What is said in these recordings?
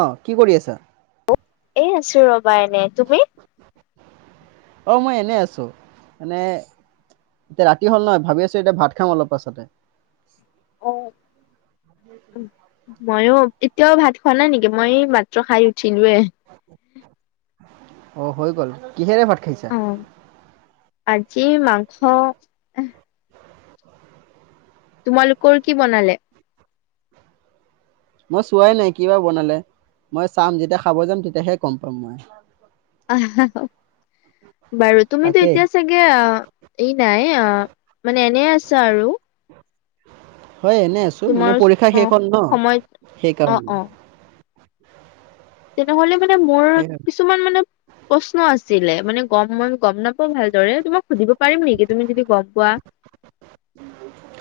অ কি কৰি আছা এই আছো ৰবা এনে তুমি অ মই এনেই আছো মে এতিয়া ৰাতি হল নহয় ভাবি আছো এতিয়া ভাত খাম অলপ পাছতে অ মইো এতিয়াও ভাত খোৱা নাই নেকি মই মাত প্ৰ খাই উঠি নে অ হৈ গ'ল কিহেৰে ভাত খাইছা অ আজি মাংস তোমালোকৰ কি বনালে মই চোৱাই নাই কিবা বনালে মই চাম যেতিয়া খাব যাম তেতিয়াহে গম পাম মই আহ বাৰু তুমিতো তাকেই এতিয়া চাগে এই নাই আহ মানে এনে আছ আৰু হয় এনে আছো মানে তোমাৰ পৰীক্ষা অ শে হ ন সময়ত অ সেইকাৰণে অ তেনেহলে মানে মোৰ কিছুমান মানে প্ৰশ্ন আছিলে মানে গম ম গম নাপাও ভালদৰে তোমাক সুধিব পাৰিম নেকি তুমি যদি গম পোৱা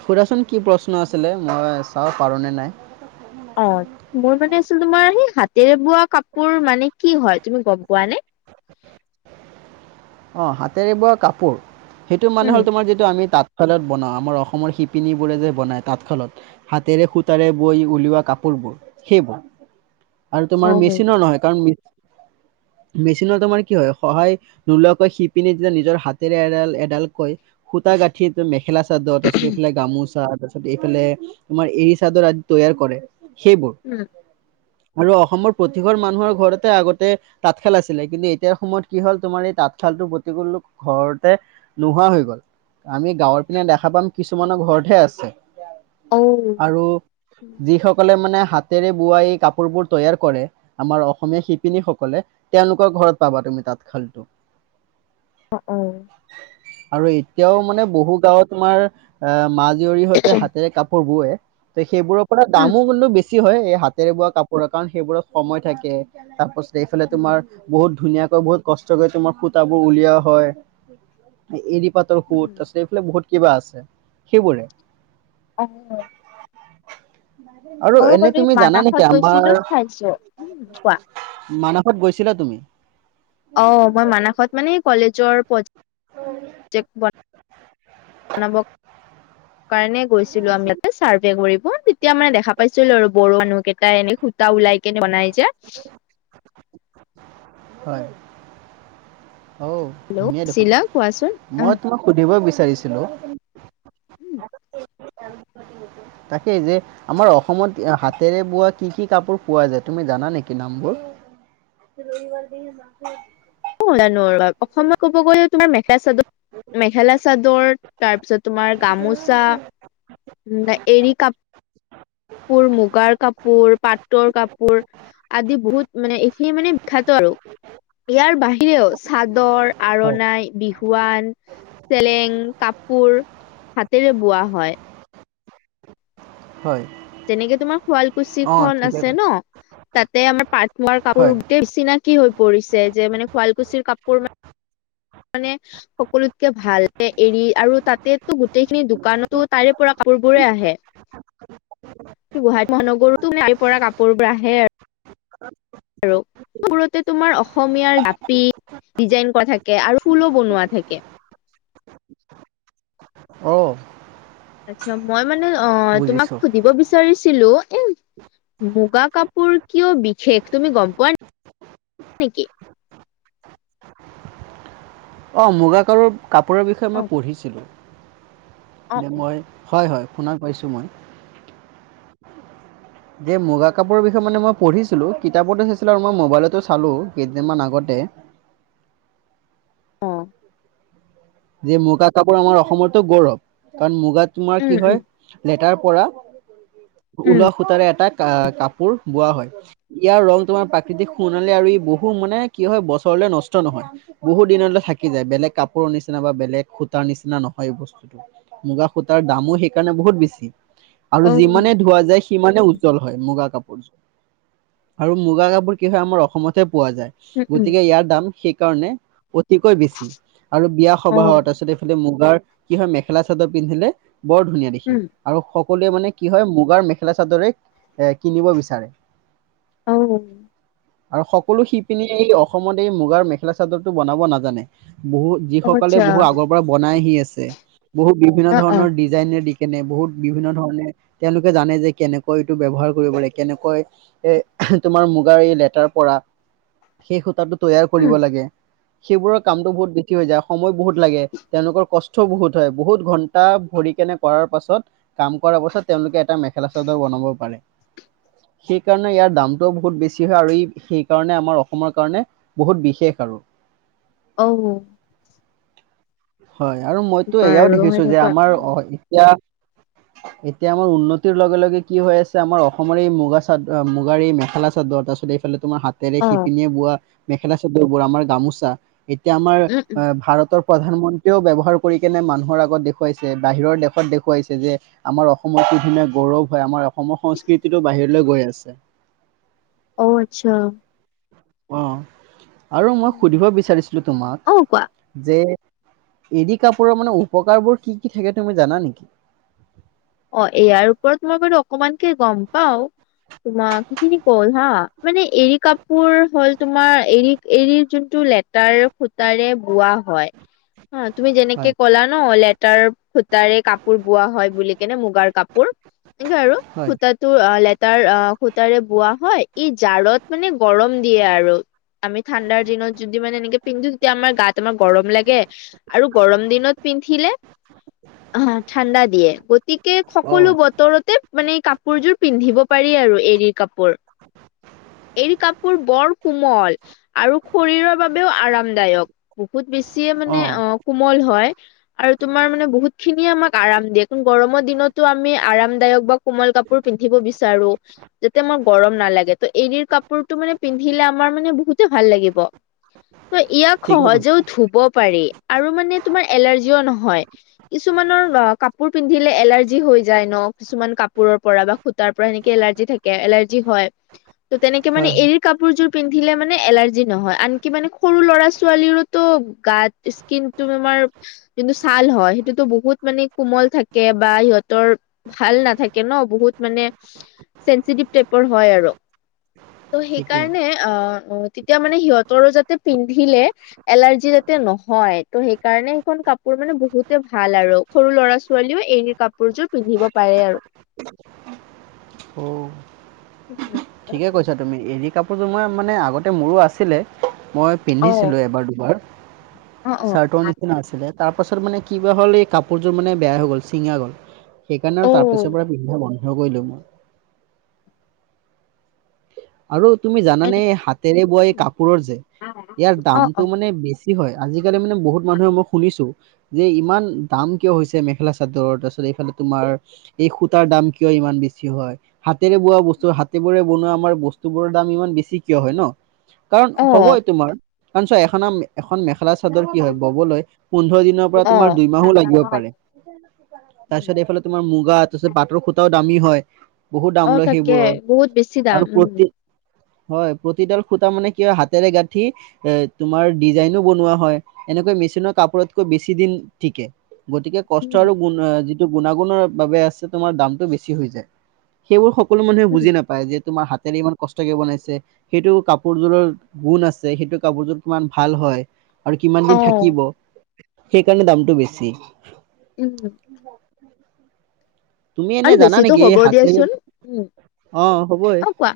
সুধাচোন কি প্ৰশ্ন আছিলে মই চাব পাৰোনেে নাই অ মোৰ মানে আছিল তোমাৰ সেই হাতেৰে বোৱা কাপোৰ মানে কি হয় তুমি গম পোৱা নে অ হাতেৰে ব কাপোৰ সেইটো মানুে উম হ'ল তোমাৰ যিটো আমি তত তাঁতশালত বনাওঁ আমাৰ অসম শিপিনী বোৰে যে বনাই তাঁতশালত হাতেৰে সূতাৰে বৈ উলিওৱা কাপোৰ সেইবোৰ আৰু তোমাৰ মেচিনৰ নহয় কাৰণ মেচিনৰ তোমাৰ কি হয় সহায় নোলোৱাকৈ শিপিনী যেতিয়া নিজৰ হাতেৰে এডাল এডালকৈ সূতা গাঁঠিটো মেখেলা চাদৰ তাৰপিছত এইফালে গামোচা তাৰপিছত এইফালে তোমাৰ এৰী চাদৰ আদি তৈয়াৰ কৰে সেইবোৰ আৰু অসমৰ প্ৰতিঘ মানুহৰ ঘৰতে আগতে তাঁতশাল আছিলে কিন্তু এতিয়াৰ সময়ত কি হ'ল তোমাৰ এই তাঁতশালতটো প্ৰতিকূল ঘৰতে নোহোৱা হৈ গ'ল আমি গাঁৱৰ পিনে দেখা পাম কিছুমানৰ ঘৰতহে আছে আৰু যিসকলে মানে হাতেৰে বোৱাাই এই কাপোৰ বোৰ তৈয়াৰ কৰে আমাৰ অসমীয়া শিপিনী সকলে তেওঁলোকৰ ঘৰত পাবাাত মি তাত খালটোো অ উম আৰু এতিয়াও মানে বহু গাঁওত তোমাৰ অ মা জীয়ৰী সতে হাতেৰে কাপোৰ বোৱে ত সেইবোৰৰ পৰা উম দামো কিন্তু বেছি হয় এই হাতেৰে বোৱা কাপোৰৰ কাৰণ সেইবোৰত সময় থাকে তাৰ পাছত এইফালে তোমাৰ বহুত ধুনীয়াকৈ বহুত কষ্ট কৰি তোমাৰ সূত বোৰ উলিওৱা হয় এৰিী পাতৰ উম সূত তাৰপিছত এইফালে বহুত কিবা আছে, সেইবোৰে [unintelligible] আৰু ময়ো এনেই গ'লো তুমি জানা মানাসত নেকি আমাৰ গৈছিলো চাইছো উম কোৱা মানস ক'ত গৈছিলা তুমি? অ' মই মানাসত মানে কলেজৰ প্ৰজেক্ট [unintelligible] কাৰণে গৈছিলো, আমি তাতে চাৰ্ভে কৰিব। তেতিয়া মানে দেখা পাইছিলো আৰু বড়ো মানুহ কেইটা এনেই সূতা ওলাই কেনে বনাই যে [inaudible] হয় অও', ধুনীয়া দেখোন চিলা কোৱাচোন মই আহ তোমাক সুধিব বিচা চাৰিছিল অ', তাকেই যে আমাৰ অসমত হাতেৰে বোৱা কি কি কাপোৰ পোৱা যায়। তুমি জানা নেকি? নামবোৰ উ [inaudible] কিয় ক'ব নোৱাৰিবা অসমত ক'ব গ'লে তোমাৰ মেখেলা -চাদৰ। মেখেলা -চাদৰ তাৰ পিছত তোমাৰ গামোচা, এৰি কাপোৰ, কাপোৰ, মুগাৰ কাপোৰ, পাটৰ কাপোৰ, আদি বহুত মানে এইখিনি মানে বিখ্যাত আৰু ইয়াৰ বাহিৰেও চাদৰ, হয় আৰনাই, বিহুৱান, চেলেং কাপোৰ হাতেৰে বোৱা হয়। হয় যেনেকে তোমাৰ শুৱালকুছি অঁ খন ঠিকে আছে ন? কৈছা তাতে আমাৰ পাট মোগাৰ কাপোৰ হয় গোটেই চিনাকি হৈ পৰিছে যে মানে শুৱালকুছিৰ কাপোৰ মানে মানে সকলোতকে ভাল এৰি আৰু তাতেটো গ গোটেইখিনি দোকানতো তাৰে পৰা কাপোৰবোৰে আহে। গুৱাহাটী মহানগৰটো তাৰ পৰা কাপোৰ বোৰ আহে। আৰু কাপোৰতে তোমাৰ অসমীয়াৰ জাপি ডিজাইন কৰা থাকে, আৰু ফুলো বনোৱা থাকে। অহ' আচ্ছা, মই মানে অ' তোমাক বুজিছোঁ সুধিব বিচাৰিছোঁ? ছিলো এ মুগা কাপোৰ কিয় বিশেষ তুমি গ'ম পোৱা নে? [unintelligible] অ' মুগা কালৰ কাপোৰৰ বিষয়ে অ মই পঢ়িছিলোঁ। অ অ মই হয়, হয়, শুনা পাইছোঁ মই। যে মুগা কাপোৰৰ বিষয়ে মানে মই পঢ়িছিলো। কিতাপটো চাইছিলো, আৰু মই মোবাইলটো চালো কেইদিন মান আগতে। তে, অ' যে মুগা কাপোৰ আমাৰ অসমৰটো গৌৰৱ, কাৰণ মুগা তোমাৰ কি উম হয়। উম লেতাৰ পৰা ওলোৱা সূতাৰে এটা আ, কাপোৰ বোৱা হয়। ইয়াৰ ৰং তোমাৰ প্ৰাকৃতিক সোণালী, আৰু ই বহু মানে কি হয় বছৰ মানে নষ্ট নহয়, বহুত দিনলৈ থাকি যায়। বেলেগ কাপোৰৰ নিচি না নাইবা বেলেগ সূতাৰ নিচিনা নহয় বস্তুতটো, মুগা সূতাৰ দামো সেইকাৰণে বহুত বেছি। আৰু উম অ যিমানে ধোৱা যায় সিমানে উজ্জ্বল হয়, মুগা কাপোৰযোৰ আৰু মুগা কাপোৰ কি হয়। আমাৰ অসমতে পোৱা যায়। উম উম গতিকে, ইয়াৰ দাম সেইকাৰণে অতিকৈ বেছি, আৰু অ সবাহত তাৰপিছতে এইফালে মুগাৰ কি হয় মেখেলা চাদৰ পিন্ধিলে বৰ ধুনীয়া দেখি। উম আৰু সকলোৱে মানে কি হয় মুগাৰ মেখেলা-চাদৰে, এ, কিনিব বিচাৰে। অ আৰু সকলো সিপিনীয়ে এই অসমত এই মুগাৰ মেখেলা চাদৰটো বনাব নাজানে। বহুত যি অ সকল বোলে আচ্ছা বহুত আগৰ পৰা বনাই আহি আছে। বহুত বিভিন্ন অ অ ধৰণৰ ডিজাইনে দি কেনে বহুত বিভিন্ন ধৰণে তেওঁলোকে জানে যে কেনেকৈ এইটো ব্যৱহাৰ কৰিব পাৰি কেনেকৈ এ তোমাৰ মুগাৰ এই লেটাৰ পৰা সেই সূতাটো তৈয়াৰ উম কৰিব লাগে। সেইবোৰৰ কামতো বহুত বৃদ্ধি হৈ যায় আৰু সময় বহুত লাগে। তেওঁলোকৰ কষ্ট বহুত হয় বহুত ঘন্টা ভৰি কেনে কৰাৰ পাছত কাম কৰাৰ পাছত, তেওঁলোকে এটা মেখেলা চাদৰ বন হ'ব পাৰে। সেইকাৰণে ইয়াৰ দামটোও বহুত বেছি হয় আৰু ই সেই কাৰণে আমাৰ অসমৰ কাৰণে বহুত বিশেষ আৰু। [inaudible] অও। হয়, আৰু মইতো এয়াও বাৰু দেখিছো যে, সেনেকুৱা আমাৰ অ' এতিয়া এতিয়া আমাৰ উন্নতিৰ লগে লগে কি হৈ আছে, আমাৰ অসমৰে এই মুগা চাদ, মুগাৰ এই মেখেলা চাদৰ, তাৰপিছত এইফালে তোমাৰ হাতেৰে অ সিপিনীয়ে বোৱা, মেখেলা চাদৰ বোৰ, আমাৰ গামোচা এতিয়া আমাৰ, উম উম ভাৰতৰ প্ৰধানমন্ত্ৰী কিয় ব্যৱহাৰ কৰি কেনে মানুহৰ আগত দেখুৱাইছে। বাহিৰৰ দেশত দেখুৱাইছে যে, আমাৰ অসমত, কি ধুনীয়া গ গৌৰৱ হয়, আমাৰ অসমৰ সংস্কৃতিতটো, বাহিৰলৈ গৈ আছে। অ'আচ্ছা। অ'আৰু মই সুধিব বিচাৰিছো, তোমাক অ কোৱা যে এৰি কাপোৰৰ মানে উপকাৰবোৰ কি কি থাকে তুমি জানা নেকি? অ', ইয়াৰ ওপৰত মই বাৰু অকমানকে গম পাওঁ। তোমাক সেইখিনি কল হা। মানে এৰী কাপোৰ হ'ল তোমাৰ এৰী-এৰীৰ যোনটো লেতাৰ সুতাৰে বোৱা হয়। অ', তুমি যেনেকে হয় কলা ন লেটাৰ সূতাৰে কাপোৰ বোৱা হয় বুলি। কেনে মুগাৰ কাপোৰ এনেকে আৰু হয় সূতাটো অ' লেতাৰ অ' সূতাৰে বোৱা হয়। ই জাৰত মানে গৰম দিয়ে আৰু। আমি ঠাণ্ডাৰ দিনত যদি মানে এনেকে পিন্ধো তেতিয়া আমাৰ গাত আমাৰ গৰম লাগে। আৰু গৰম দিনত পিন্ধিলে অ' ঠাণ্ডা দিয়ে। গতিকে অ সকলো বতৰতে মানে কাপোৰযোৰ পিন্ধিব পাৰি আৰু এৰী কাপোৰ। [inaudible] এই কাপোৰ বৰ কোমল আৰু শৰীৰৰ বাবেও আৰামদায়ক। বহুত বেছিয়ে মানে অ' কোমল হয় আৰু তোমাৰ মানে বহুতখিনিয়ে আমাক আৰাম দিয়ে। গৰমৰ দিনতো আমি আৰামদায়ক বা কোমল কাপোৰ পিন্ধিব বিচাৰো। যাতে আমাৰ গৰম নালাগে। ত' এৰি কাপোৰতটো মানে পিন্ধিলে আমাৰ মানে বহুতে ভাল লাগিব। [inaudible] ত' ইয়াক ঠিকে কৈছা সহজেও ধুব পাৰি। আৰু মানে তোমাৰ এলাৰজিও নহয়। কিছুমানৰ আ কাপোৰ পিন্ধিলে এলাৰ্জি হৈ যায় ন। কিছুমান কাপোৰৰ পৰা বা সুতাৰ পৰা সেনেকে এলাৰ্জি থাকে এলাৰ্জি হয়। [inaudible] ত' তেনেকে মানে হয় হয় এৰি কাপোৰযোৰ পিন্ধিলে মানে এলাৰ্জি নহয়। আনকি মানে ল সৰু লৰা ছোৱালিৰোটো গাত স্কিনটো জোনটো ছাল হয় সেইটোতো বহুত মানে কোমল থাকে। বা সিহঁতৰ ভাল নাথাকে ন বহুত মানে চেনচিটিভ টাইপৰ হয় আৰু ত' ঠিকেই সেইকাৰণে আ তেতিয়া মানে সিহঁতৰো যাতে পিন্ধিলে এলাৰ্জি যাতে নহয়। ত' সেইকাৰণে সেইখন কাপোৰ মানে বহুতে ভাল আৰু সৰু ল'ৰা ছো ছোৱালীও এই কাপোৰযোৰ পিন্ধিব পাৰে আৰু। অ উম। ঠিকে কৈছা তুমি। এৰি কাপোৰযোৰ মই মানে আগতে মোৰো আছিলে। মই অ পিন্ধিছিলো এবাৰ দুবাৰ, অ অ চাৰ্টৰ নিচিনা আছিলে। তাৰ পাছত মানে কিবা হ'ল এই কাপোৰযোৰ মানে বেয়া হৈ গ'ল ছিঙা গ'ল। সেইকাৰণে অ আৰু তাৰ পিছৰ পৰা পিন্ধা বন্ধ কৰিলো মই। আৰু তুমি জানানে, এনে হাতেৰে বোৱা এই কাপোৰৰ যে, ইয়াৰ অ দামটো অ মানে, বেছি হয়। আজিকালি মানে, বহুত মানুহে মই শুনিছো, যে ইমান দাম কিয় হৈছে মেখেলা চাদৰৰ। তাৰপিছত এইফালে তোমাৰ, এই সূতাৰ দাম কিয় ইমান বেছি হয়, হাত ৰে বোৱা বস্তু, হাতে বৰে বনোৱা আমাৰ, বস্তু বোৰৰ দাম ইমান বেছি। ঠিক কিয় হয় ন কাৰণ অ হ'ব তোমাৰ কাৰ চ এখনাম এখন মেখেলা চাদৰ কি হয় ববলৈ পোন্ধৰ দিনৰ পৰা অ তোমাৰ দুইমাহো লাগিব পাৰে। উম, তাৰপিছত, এইফালে তোমাৰ মুগা তাৰপিছত পাটৰ খুটাও দামী হয়। বহুত দাম অ লয় তাকে সেইবোৰৰ বহুত বেছি দাম আৰু উম প্ৰতি হয়, প্ৰতিডাল সূতা মানে কি হয় হাতেৰে গাঁঠি এ তোমাৰ ডিজাইনো বনোৱা হয়। এনেকৈ মেচিনৰ কাপোৰতকৈ বেছি দিন ঠিকে। গতিকে কষ্ট উম আৰু গুণ গুণাগুণৰ বাবে আছে তোমাৰ দামতটো বেছি হৈ যায় সেইবোৰ। সকল মানুহে উম বুজি নাপায় যে তোমাৰ হাতে ইমান কষ্টকে বনাইছে সেইটো কাপোৰযোৰৰ গুণ আছে সেইটো কাপোৰযোৰ কিমান ভাল হয়। আৰু কিমান অ দিন থাকিব সেইকাৰণে দামটো বেছি। উম। তুমি এনে আৰু জানা বেছিতো নেকি হ'ব হাতে, দিয়াচোন উম অ' হ'বই। অ কোৱা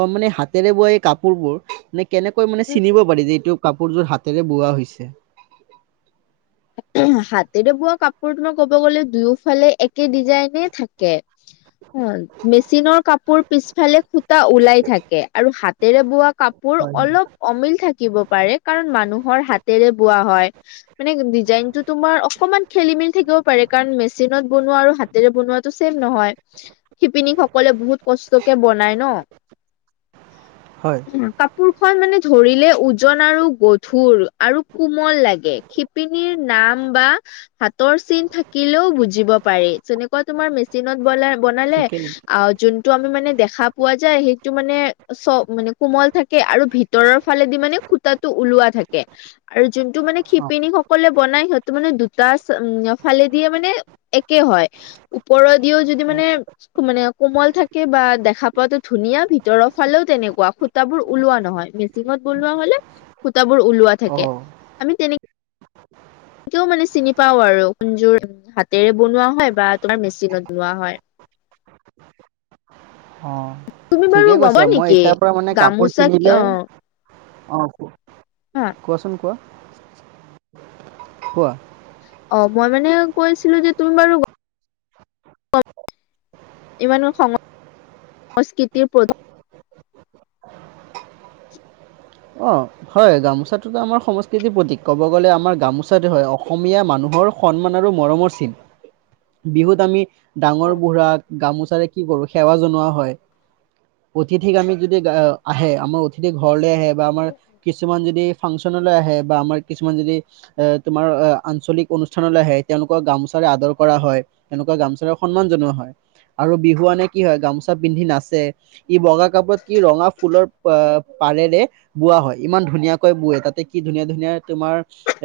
অ', মানে হাতেৰে বোৱা এই কাপোৰবোৰ মানে কেনেকৈ মানে চিনিব পাৰি যে এইটো কাপোৰযোৰ হাতেৰে বোৱা হৈছে? উম হাতেৰে বোৱা কাপোৰ তোমাৰ ক'ব গ'লে দুয়োফালে একে ডিজাইনে থাকে। অ' মেচিনৰ কাপোৰ পিছফালে খু সূতা ওলাই থাকে আৰু হাতেৰে বোৱা কাপোৰ হয় অলপ অমিল থাকিব পাৰে। কাৰণ মানুহৰ হাতেৰে বোৱা হয় মানে ডিজাইন টো তোমাৰ অকমান খেলি-মেলি থাকিব পাৰে কাৰণ মেচিনত বনোৱা আৰু হাতেৰে বনোৱাটো ছেম নহয়। শিপিনী সকলে বহুত কষ্টকে বনাই ন [inaudible] হয় উ কাপোৰ খন মানে ধৰিলে ওজন আৰু গধুৰ আৰু কোমল লাগে শিপিন শিপিনী নাম বা হাতৰ চিন থাকিলেও বুজব পাৰি যেনেকৈ তোমাৰ মেচিনত বলে বনালে ঠিকেই যোনটো আমি মানে দেখা পোৱা যায় সেইটো, মানে চ কোমল থাকে আৰু ভিতৰৰ ফালেদি মানে সূতটো ওলোৱা থাকে আৰু যোনটো মানে অ শিপিনীসকল বনাই সিহঁতে মানে দুটা ফালে দে মানে একে হয় ওপৰেদি যদিও। মানে মানে কোমল থাকে বা দেখা পোৱাাতো ধুনীয়া ভিতৰৰ ফালেও তেনেকুৱা সূতা বোৰ ওলোৱা নহয়, মেচিনত বনোৱা হ'লে সুতাবোৰ ওলোৱা অ থাকে অ আমি তেনেক তেনেকেও মানে চিনি পাওঁ আৰু কোনযোৰ হাতেৰে বনোৱা হয় বা তোমাৰ মেচিনত বনোৱা হয়। [unintelligible] তুমি বাৰু ঠিকে কৈছে, গবা মই নেকি এতিাৰ পৰা মানে কাপোৰ গামোচা কি কিনিলে অ আহ হা কোৱাচোন কোৱা, কোৱা। অ' মই মানে কৈছিলো যে তুমি বাৰু। ইমানৰ সংস সংস্কৃতিৰ প্ৰধান। [inaudible] অ' হয়, গামোচাটোতো আমাৰ সংস্কৃতিৰ প্ৰতীক ক'ব গ'লে আমাৰ গামোচাতে হয় অসমীয়া মানুহৰ মৰ সন্মান আৰু মৰমৰ চিন। বিহুত আমি ডাঙৰ বুঢ়া গামোচাৰে কি কৰো সেৱা জনোৱা হয়। অতিথিক আমি যদি আহে আমাৰ অতিথিক ঘৰলে আহে বা আমাৰ কিছুমান যদি ফাংচনলৈ আহে বা আমাৰ কিছুমান যদি এ তোমাৰ আঞ্চলিক অনুষ্ঠানলৈ আহে তেওঁলোকৰ গামোচা আদৰ কৰা হয়, এনেকুৱা গামোচাৰাৰ সন্মান জনোৱা হয়। আৰু বিহুৱানে কি হয় গামোচা পিন্ধি নাচে ই বগা কাপোৰত কি ৰঙা ফুলৰ আহ পাৰেৰে বোৱা হয়, ইমান ধুনীয়াকৈ বৱে তাতে কি ধুনীয়া ধুনীয়া তোমাৰ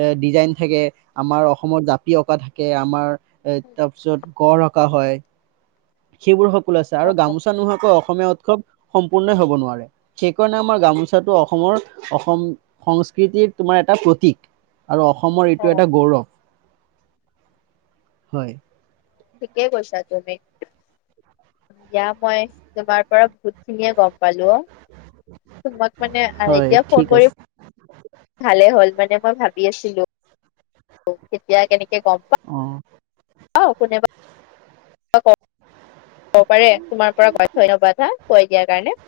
এ ডিজাইন থাকে আমাৰ অসম জাপি অঁকা থাকে, আমাৰ এ তাৰ পিছত গড় ৰকা হয়, সেইবোৰ সকলো আছে অ আৰু গামোচা নোহোৱাকৈ অস অসমীয়া উৎসৱ সম্পূৰ্ণই হ'ব নোৱাৰে, সেইকাৰণে আমাৰ গামোচাটো অসমৰ অসম সংস্কৃতি সংস্কৃতিৰ তোমাৰ এটা প্ৰতীক আৰু অসমৰ অ এইটো এটা গৌৰৱ। হয়। ঠিকে কৈছা তুমি। দিয়া মই তোমাৰ পৰা বহুত খিনিয়ে গম পালো, অ', তোমাক মানে হয় এতিয়া ঠিক ফোন কৰি আছে ভালে হ'ল মানে মই ভাবি আছিলো ও তেতিয়া কেনে অ' আহ কোনেবা ক ক'ব পাৰে তোমাৰ পাৰে কয় ধন্যবাদ হা কৈ দিয়াৰ কাৰণে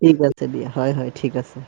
ঠিক আছে, দিয়া হয়, হয়, ঠিক আছে।